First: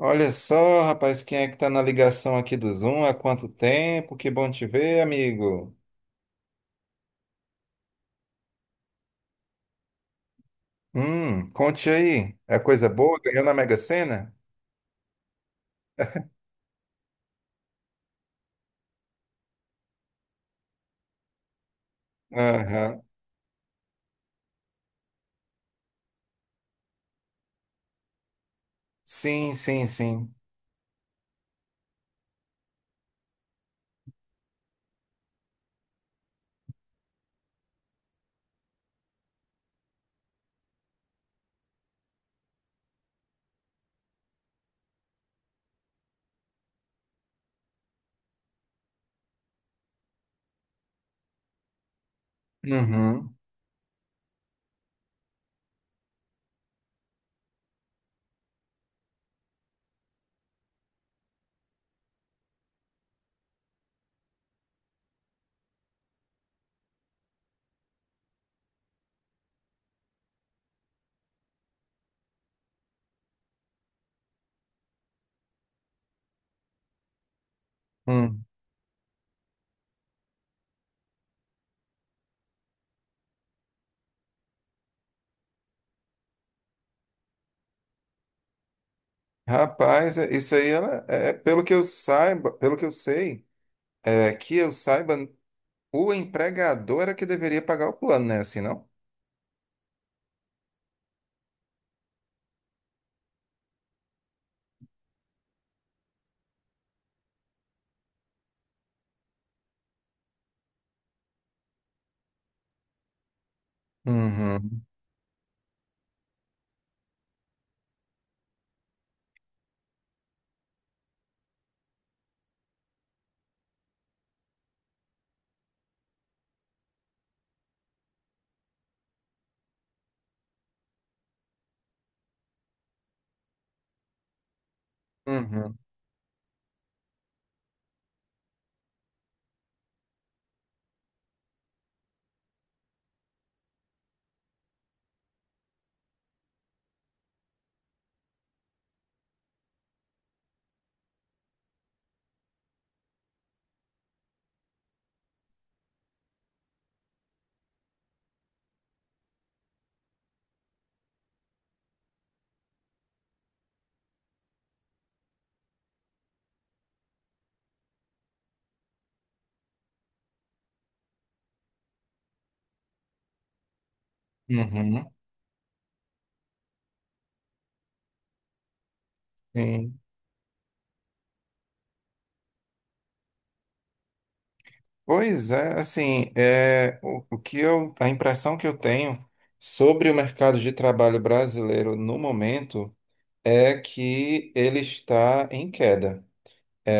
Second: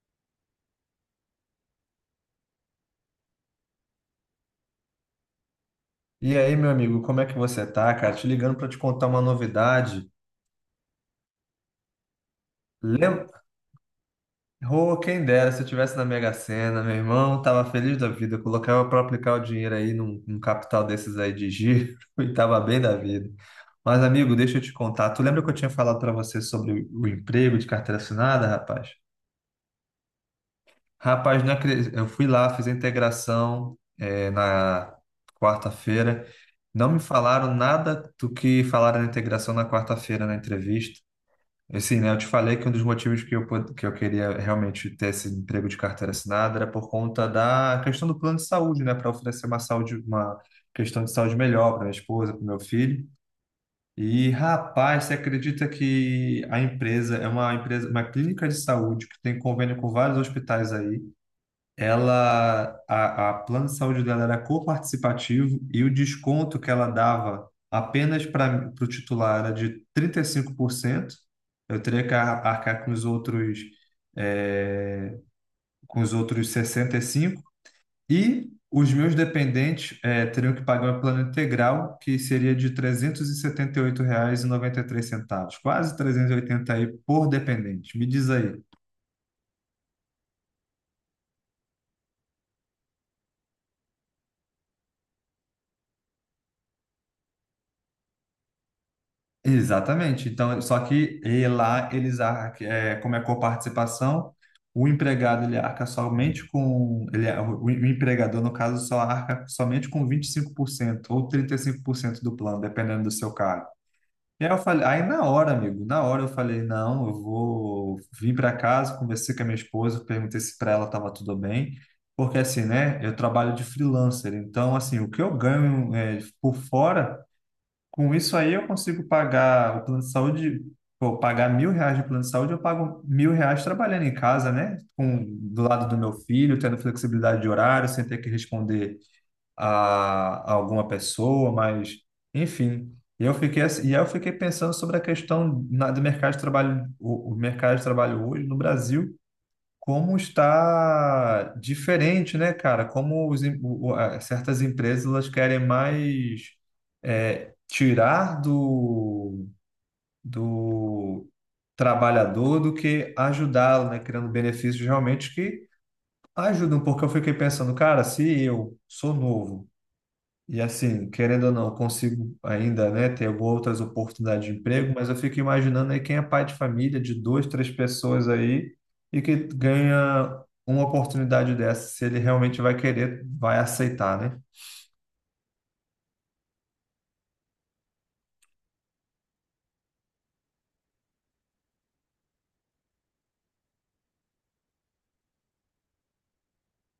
Olha só, rapaz, quem é que tá na ligação aqui do Zoom? Há quanto tempo? Que bom te ver, amigo. E aí, meu amigo, como é que você tá, cara? Te ligando para te contar uma novidade. Conte aí. É coisa boa? Lem... Ganhou na Mega Sena? Oh, quem dera se eu tivesse na Mega Sena, meu irmão, tava feliz da vida, colocava para aplicar o dinheiro aí num capital desses aí de giro e tava bem da Aham. vida. Mas, amigo, deixa eu te contar. Tu lembra que eu tinha falado para você sobre o emprego de carteira assinada, rapaz? Sim, sim, sim. Rapaz, não acre- eu fui lá, fiz a integração na quarta-feira. Não me falaram nada do que falaram na integração na quarta-feira na entrevista. Assim, né, eu te falei que um dos motivos que eu queria realmente ter esse emprego de carteira assinada era por conta da questão do plano de saúde, né, para oferecer uma saúde, uma questão de saúde melhor para minha esposa, para o meu filho. Uhum. E, rapaz, você acredita que a empresa é uma empresa, uma clínica de saúde que tem convênio com vários hospitais aí ela a plano de saúde dela era coparticipativo e o desconto que ela dava apenas para o titular era de 35%. Eu teria que arcar com os outros eh, 65%. Hum. E os meus dependentes teriam que pagar um plano integral que seria de trezentos e setenta oito reais e noventa e três centavos, quase 380 aí por dependente. Me diz aí. Rapaz, isso aí ela, pelo que eu saiba, pelo que eu sei, é que eu saiba, o empregador era que deveria pagar o plano, né? Assim, não? Exatamente. Então, só que lá eles arcam, como é coparticipação, o empregado ele arca somente com, ele, o empregador, no caso, só arca somente com 25% ou 35% do plano, dependendo do seu cargo. E aí eu Uhum. falei, aí na hora, amigo, na hora eu falei, não, eu vou vir para casa, conversei com a minha esposa, perguntei se para ela estava tudo bem, porque assim, né, eu trabalho de freelancer, então assim, o que eu ganho é, por fora, com isso aí eu consigo pagar o plano de saúde, pô, pagar R$ 1.000 de plano de saúde, eu pago R$ 1.000 trabalhando em casa, né? Com, do Uhum. lado do meu filho, tendo flexibilidade de horário, sem ter que responder a, a alguma pessoa, mas enfim. E aí eu fiquei pensando sobre a questão do mercado de trabalho, o mercado de trabalho hoje no Brasil como está diferente, né, cara? Como os em- o- a- certas empresas elas querem mais, tirar do trabalhador do que ajudá-lo, né? Criando benefícios realmente que ajudam, porque eu fiquei pensando, cara, se eu sou novo e assim, querendo ou não, eu consigo ainda, né, ter outras oportunidades de emprego, Uhum. mas eu fico imaginando aí quem é pai de família de duas, três pessoas aí e que Sim. ganha uma oportunidade dessa, se ele realmente vai querer, vai aceitar, né? Pois é, assim, o que eu, a impressão que eu tenho sobre o mercado de trabalho brasileiro no momento é que ele está em queda.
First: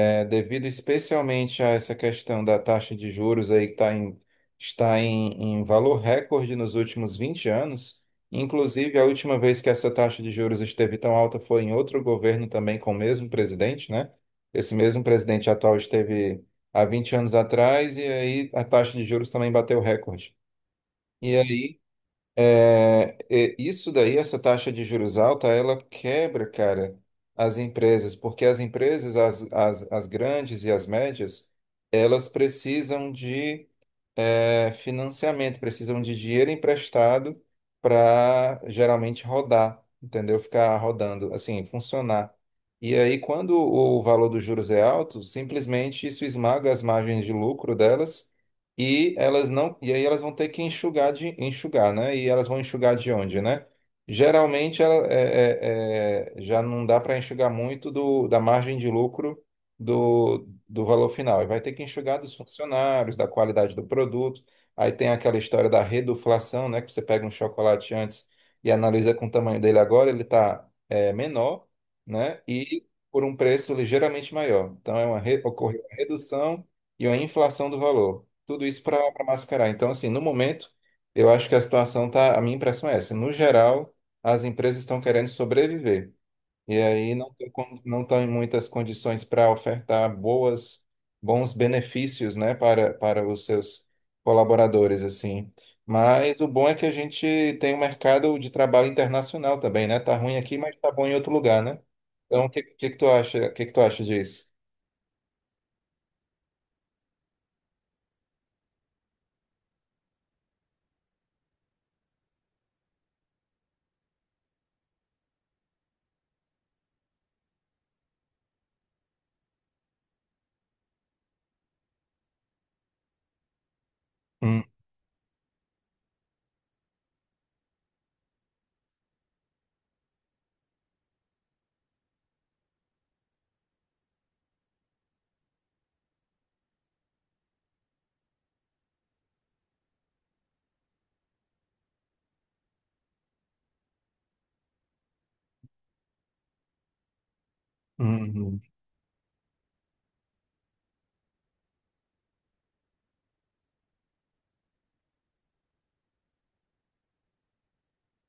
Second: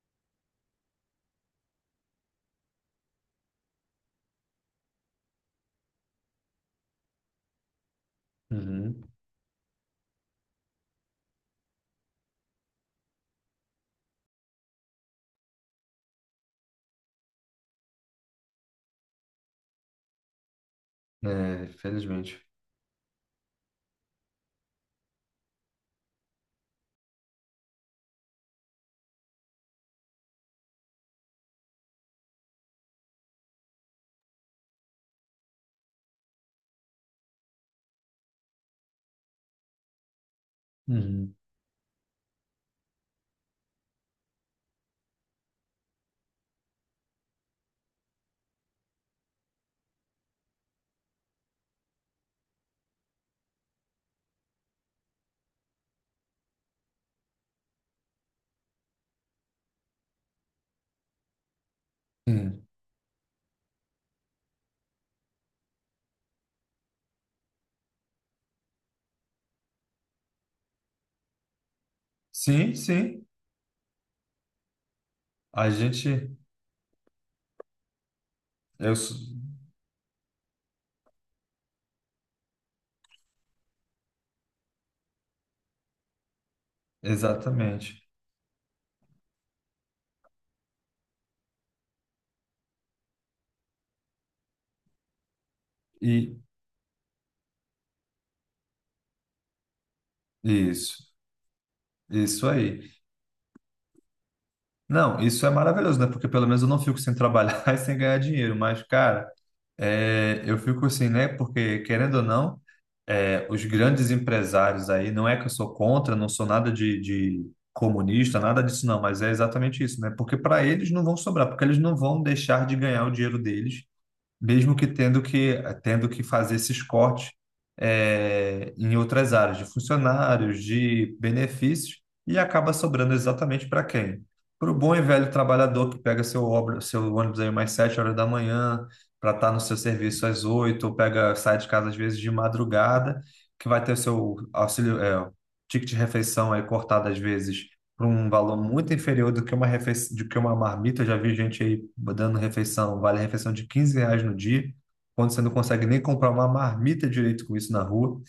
É, devido especialmente a essa questão da taxa de juros aí que tá em, está em valor recorde nos últimos 20 anos, inclusive a Uhum. última vez que essa taxa de juros esteve tão alta foi em outro governo também com o mesmo presidente, né? Esse mesmo presidente atual esteve há 20 anos atrás e aí a taxa de juros também bateu recorde. E É, aí felizmente. Isso daí, essa taxa de juros alta, ela quebra, cara, as empresas, porque as empresas, as grandes e as médias, elas precisam de financiamento, precisam de dinheiro emprestado para geralmente rodar, entendeu? Ficar rodando, Uhum. assim, funcionar. E aí, quando o valor dos juros é alto, simplesmente isso esmaga as margens de lucro delas e elas não, e aí elas vão ter que enxugar de enxugar, né? E elas vão enxugar de onde, né? Geralmente ela, já não dá para enxugar muito do, da margem de lucro do valor final. E vai ter que enxugar dos Hum. funcionários, da qualidade do produto. Aí tem aquela história da reduflação, né? Que você pega um chocolate antes e analisa com o tamanho dele agora, ele está menor, né? Sim, E por sim. um preço ligeiramente maior. Então é uma A ocorreu uma gente, redução e uma inflação do valor. Tudo isso eu, para sou- mascarar. Então, assim, no momento, eu acho que a situação tá, a minha impressão é essa. No geral, as empresas estão querendo sobreviver. E aí não tem exatamente. não estão em muitas condições para ofertar boas, bons benefícios, né, para, para os seus colaboradores, assim. Mas E o bom é que a gente tem um mercado de trabalho internacional também, né? Tá ruim aqui, mas tá bom isso, em outro lugar, né? Então, isso o que, aí. que tu acha, que tu acha disso? Não, isso é maravilhoso, né? Porque pelo menos eu não fico sem trabalhar e sem ganhar dinheiro, mas, cara. É, eu fico assim, né? Porque, querendo ou não, os grandes empresários aí, não é que eu sou contra, não sou nada de comunista, nada disso não, mas é exatamente isso, né? Porque para eles não vão sobrar, porque eles não vão deixar de ganhar o dinheiro deles Hum, mesmo que tendo que fazer esses cortes, em outras áreas de funcionários, de benefícios, e acaba sobrando exatamente para quem? Para o bom e velho trabalhador que pega seu ônibus aí mais 7 horas da manhã para estar no seu serviço às 8, ou pega, sai de casa às vezes de madrugada, que vai ter o seu auxílio, ticket de refeição aí cortado às vezes por um valor uhum. muito inferior do que uma refeição, do que uma marmita. Eu já vi gente aí dando refeição, vale refeição de R$ 15 no dia, quando você não consegue nem comprar uma marmita direito com isso na rua.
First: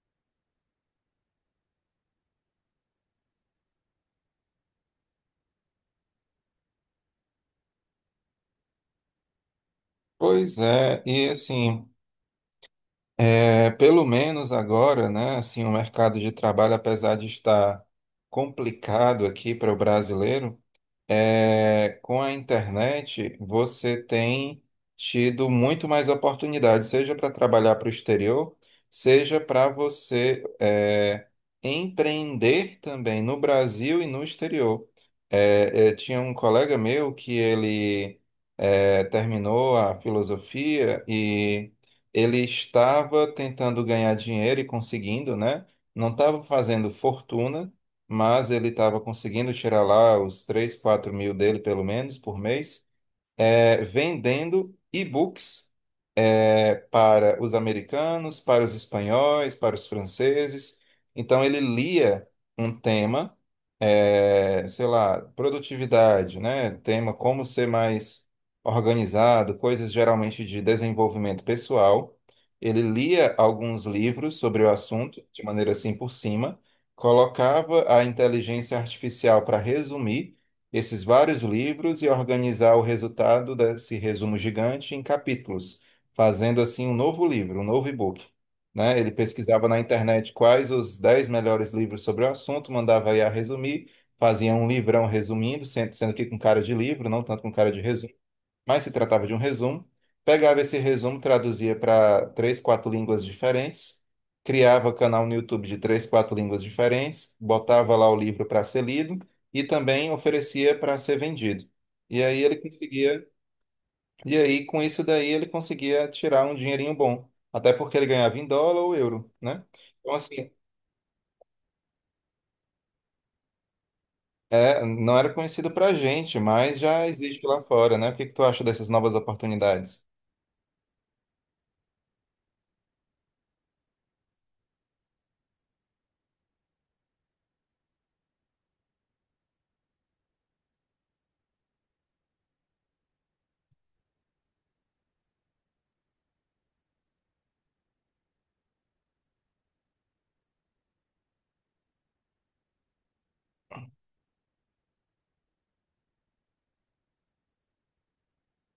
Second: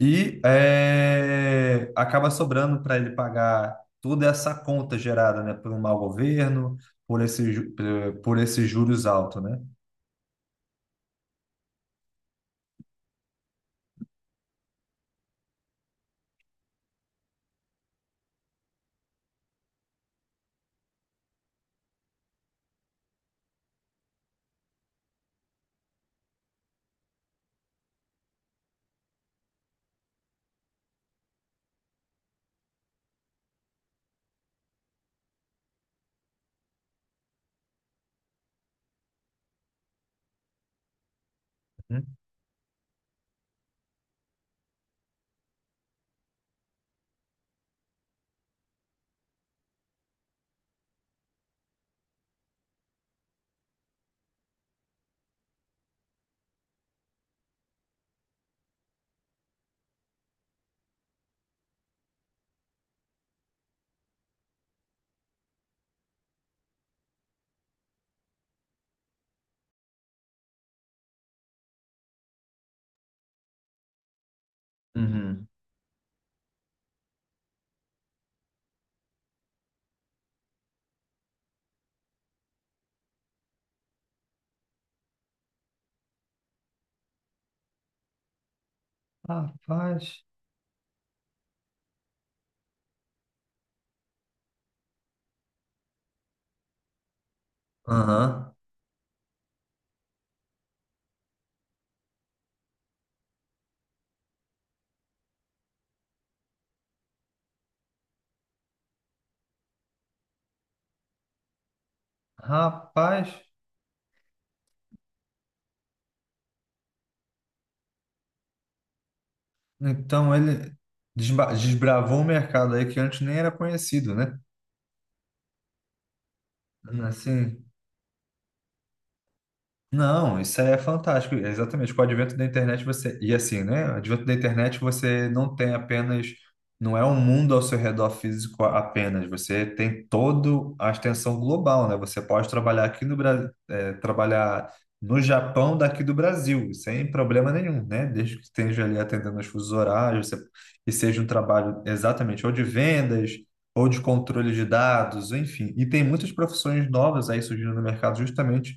E acaba sobrando para ele pagar toda essa conta gerada, né, por um mau governo, por esse, ju- por esses juros altos, né? Pois é, e assim, pelo menos agora, né, assim, o mercado de trabalho, apesar de estar complicado aqui para o brasileiro, é, com a internet, você tem tido muito mais oportunidades, seja para trabalhar para o exterior, seja para você empreender também no Brasil e no exterior. Tinha um colega meu que ele terminou a filosofia e Uhum. ele estava tentando ganhar dinheiro e conseguindo, né? Não estava fazendo fortuna mas ele estava conseguindo tirar lá os 3, 4 mil dele, pelo menos, por mês, vendendo e-books para os americanos, para os espanhóis, para os franceses. Então, ele lia um tema, sei lá, produtividade, né? Tema como ser mais organizado, coisas geralmente de desenvolvimento pessoal. Ele lia alguns livros sobre o assunto, de Uhum. maneira assim por cima, colocava a inteligência artificial para resumir esses vários livros e organizar o resultado desse resumo gigante em capítulos fazendo assim um novo livro, um novo e-book, né? Ele pesquisava na Rapaz. internet quais os 10 melhores livros sobre o assunto, mandava I a resumir, fazia um livrão resumindo, sendo, sendo que com cara de livro, não tanto com cara de resumo, Aham. mas se tratava de um resumo. Pegava esse resumo, traduzia para três, quatro línguas diferentes, criava canal no YouTube de três, quatro línguas diferentes, botava lá o livro para ser lido e também oferecia para ser vendido. E aí ele conseguia Rapaz. e aí, com isso daí, ele conseguia tirar um dinheirinho bom. Até porque ele ganhava em dólar ou euro, né? Então, Então assim, ele desbravou um mercado aí que antes nem era conhecido, né? é, não era conhecido pra gente, mas já existe Assim, lá fora, né? O que que tu acha dessas novas oportunidades? não, isso é fantástico. É, exatamente. Com o advento da internet você. E assim, né? O advento da internet você não tem apenas. Não é um mundo ao seu redor físico apenas. Você tem toda a extensão global, né? Você pode trabalhar aqui no Brasil, trabalhar no Japão daqui do Brasil, sem problema nenhum, né? Desde que esteja ali atendendo os fusos horários, e seja um trabalho exatamente ou de vendas, ou de controle de dados, enfim. E tem muitas profissões novas aí surgindo no mercado justamente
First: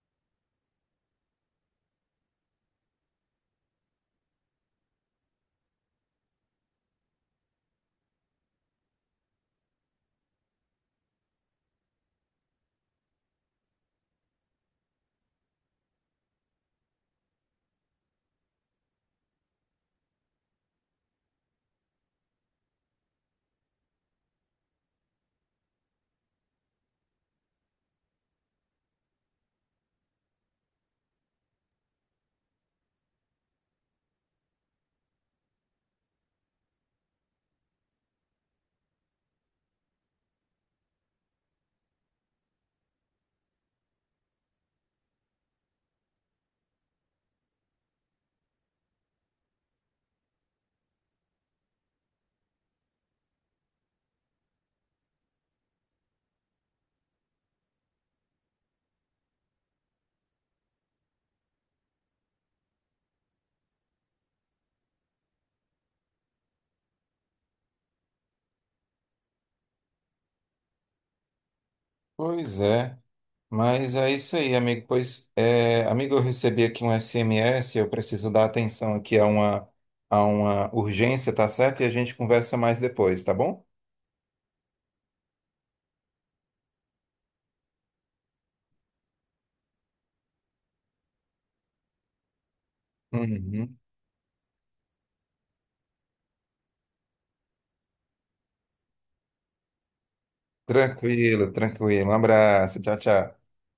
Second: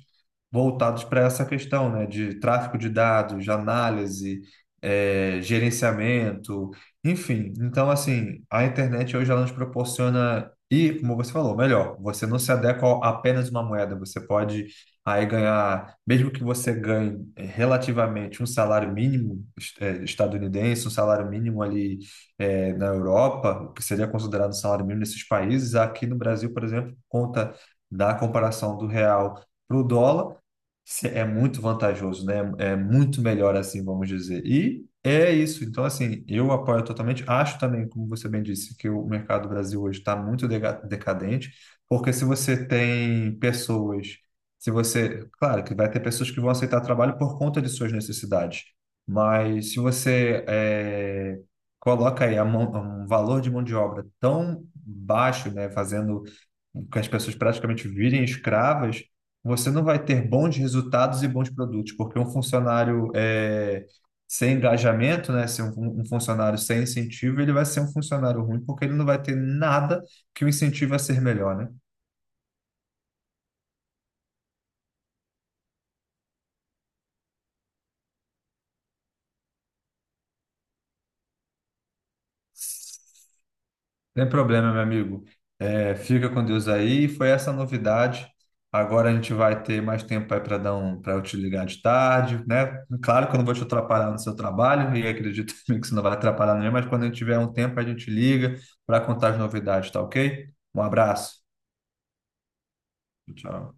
voltados para essa questão, né, de tráfego de dados, de análise, gerenciamento, enfim. Então, assim, a internet hoje ela nos proporciona, e como você falou, melhor, você não se adequa a apenas uma moeda, você pode aí ganhar, mesmo que você ganhe relativamente um salário mínimo estadunidense, um salário mínimo ali na Europa, o que seria considerado um salário mínimo nesses países, aqui no Brasil, por exemplo, por conta da comparação do real para o dólar, é muito vantajoso, né? É muito melhor assim, vamos dizer. E é isso. Então, assim, eu apoio totalmente. Acho também, como você bem disse, que o mercado do Brasil hoje está muito decadente, porque se você tem pessoas, se você, claro, que vai ter pessoas que vão aceitar trabalho por conta de suas necessidades, mas se você coloca aí um valor de mão de obra tão baixo, né, fazendo que as pessoas praticamente virem escravas, você não vai ter bons resultados e bons produtos, porque um funcionário sem engajamento, né, ser um funcionário sem incentivo, ele vai ser um funcionário ruim, porque ele não vai ter nada que o incentive a ser melhor, né? Pois é. Mas é isso aí, amigo. Pois, é, amigo, eu recebi aqui um SMS, eu preciso dar atenção aqui a uma urgência, tá certo? E a gente conversa mais depois, tá bom? Tem problema, meu amigo. É, fica com Deus aí. Foi essa a novidade. Agora a gente vai ter mais tempo aí para eu te ligar de tarde, né? Claro que eu não vou te Uhum. atrapalhar no seu trabalho e acredito também que você não vai atrapalhar ninguém, mas quando a gente tiver um tempo a gente liga para contar as novidades, tá ok? Um abraço. Tranquilo, tranquilo. Um abraço. Tchau, tchau. Tchau.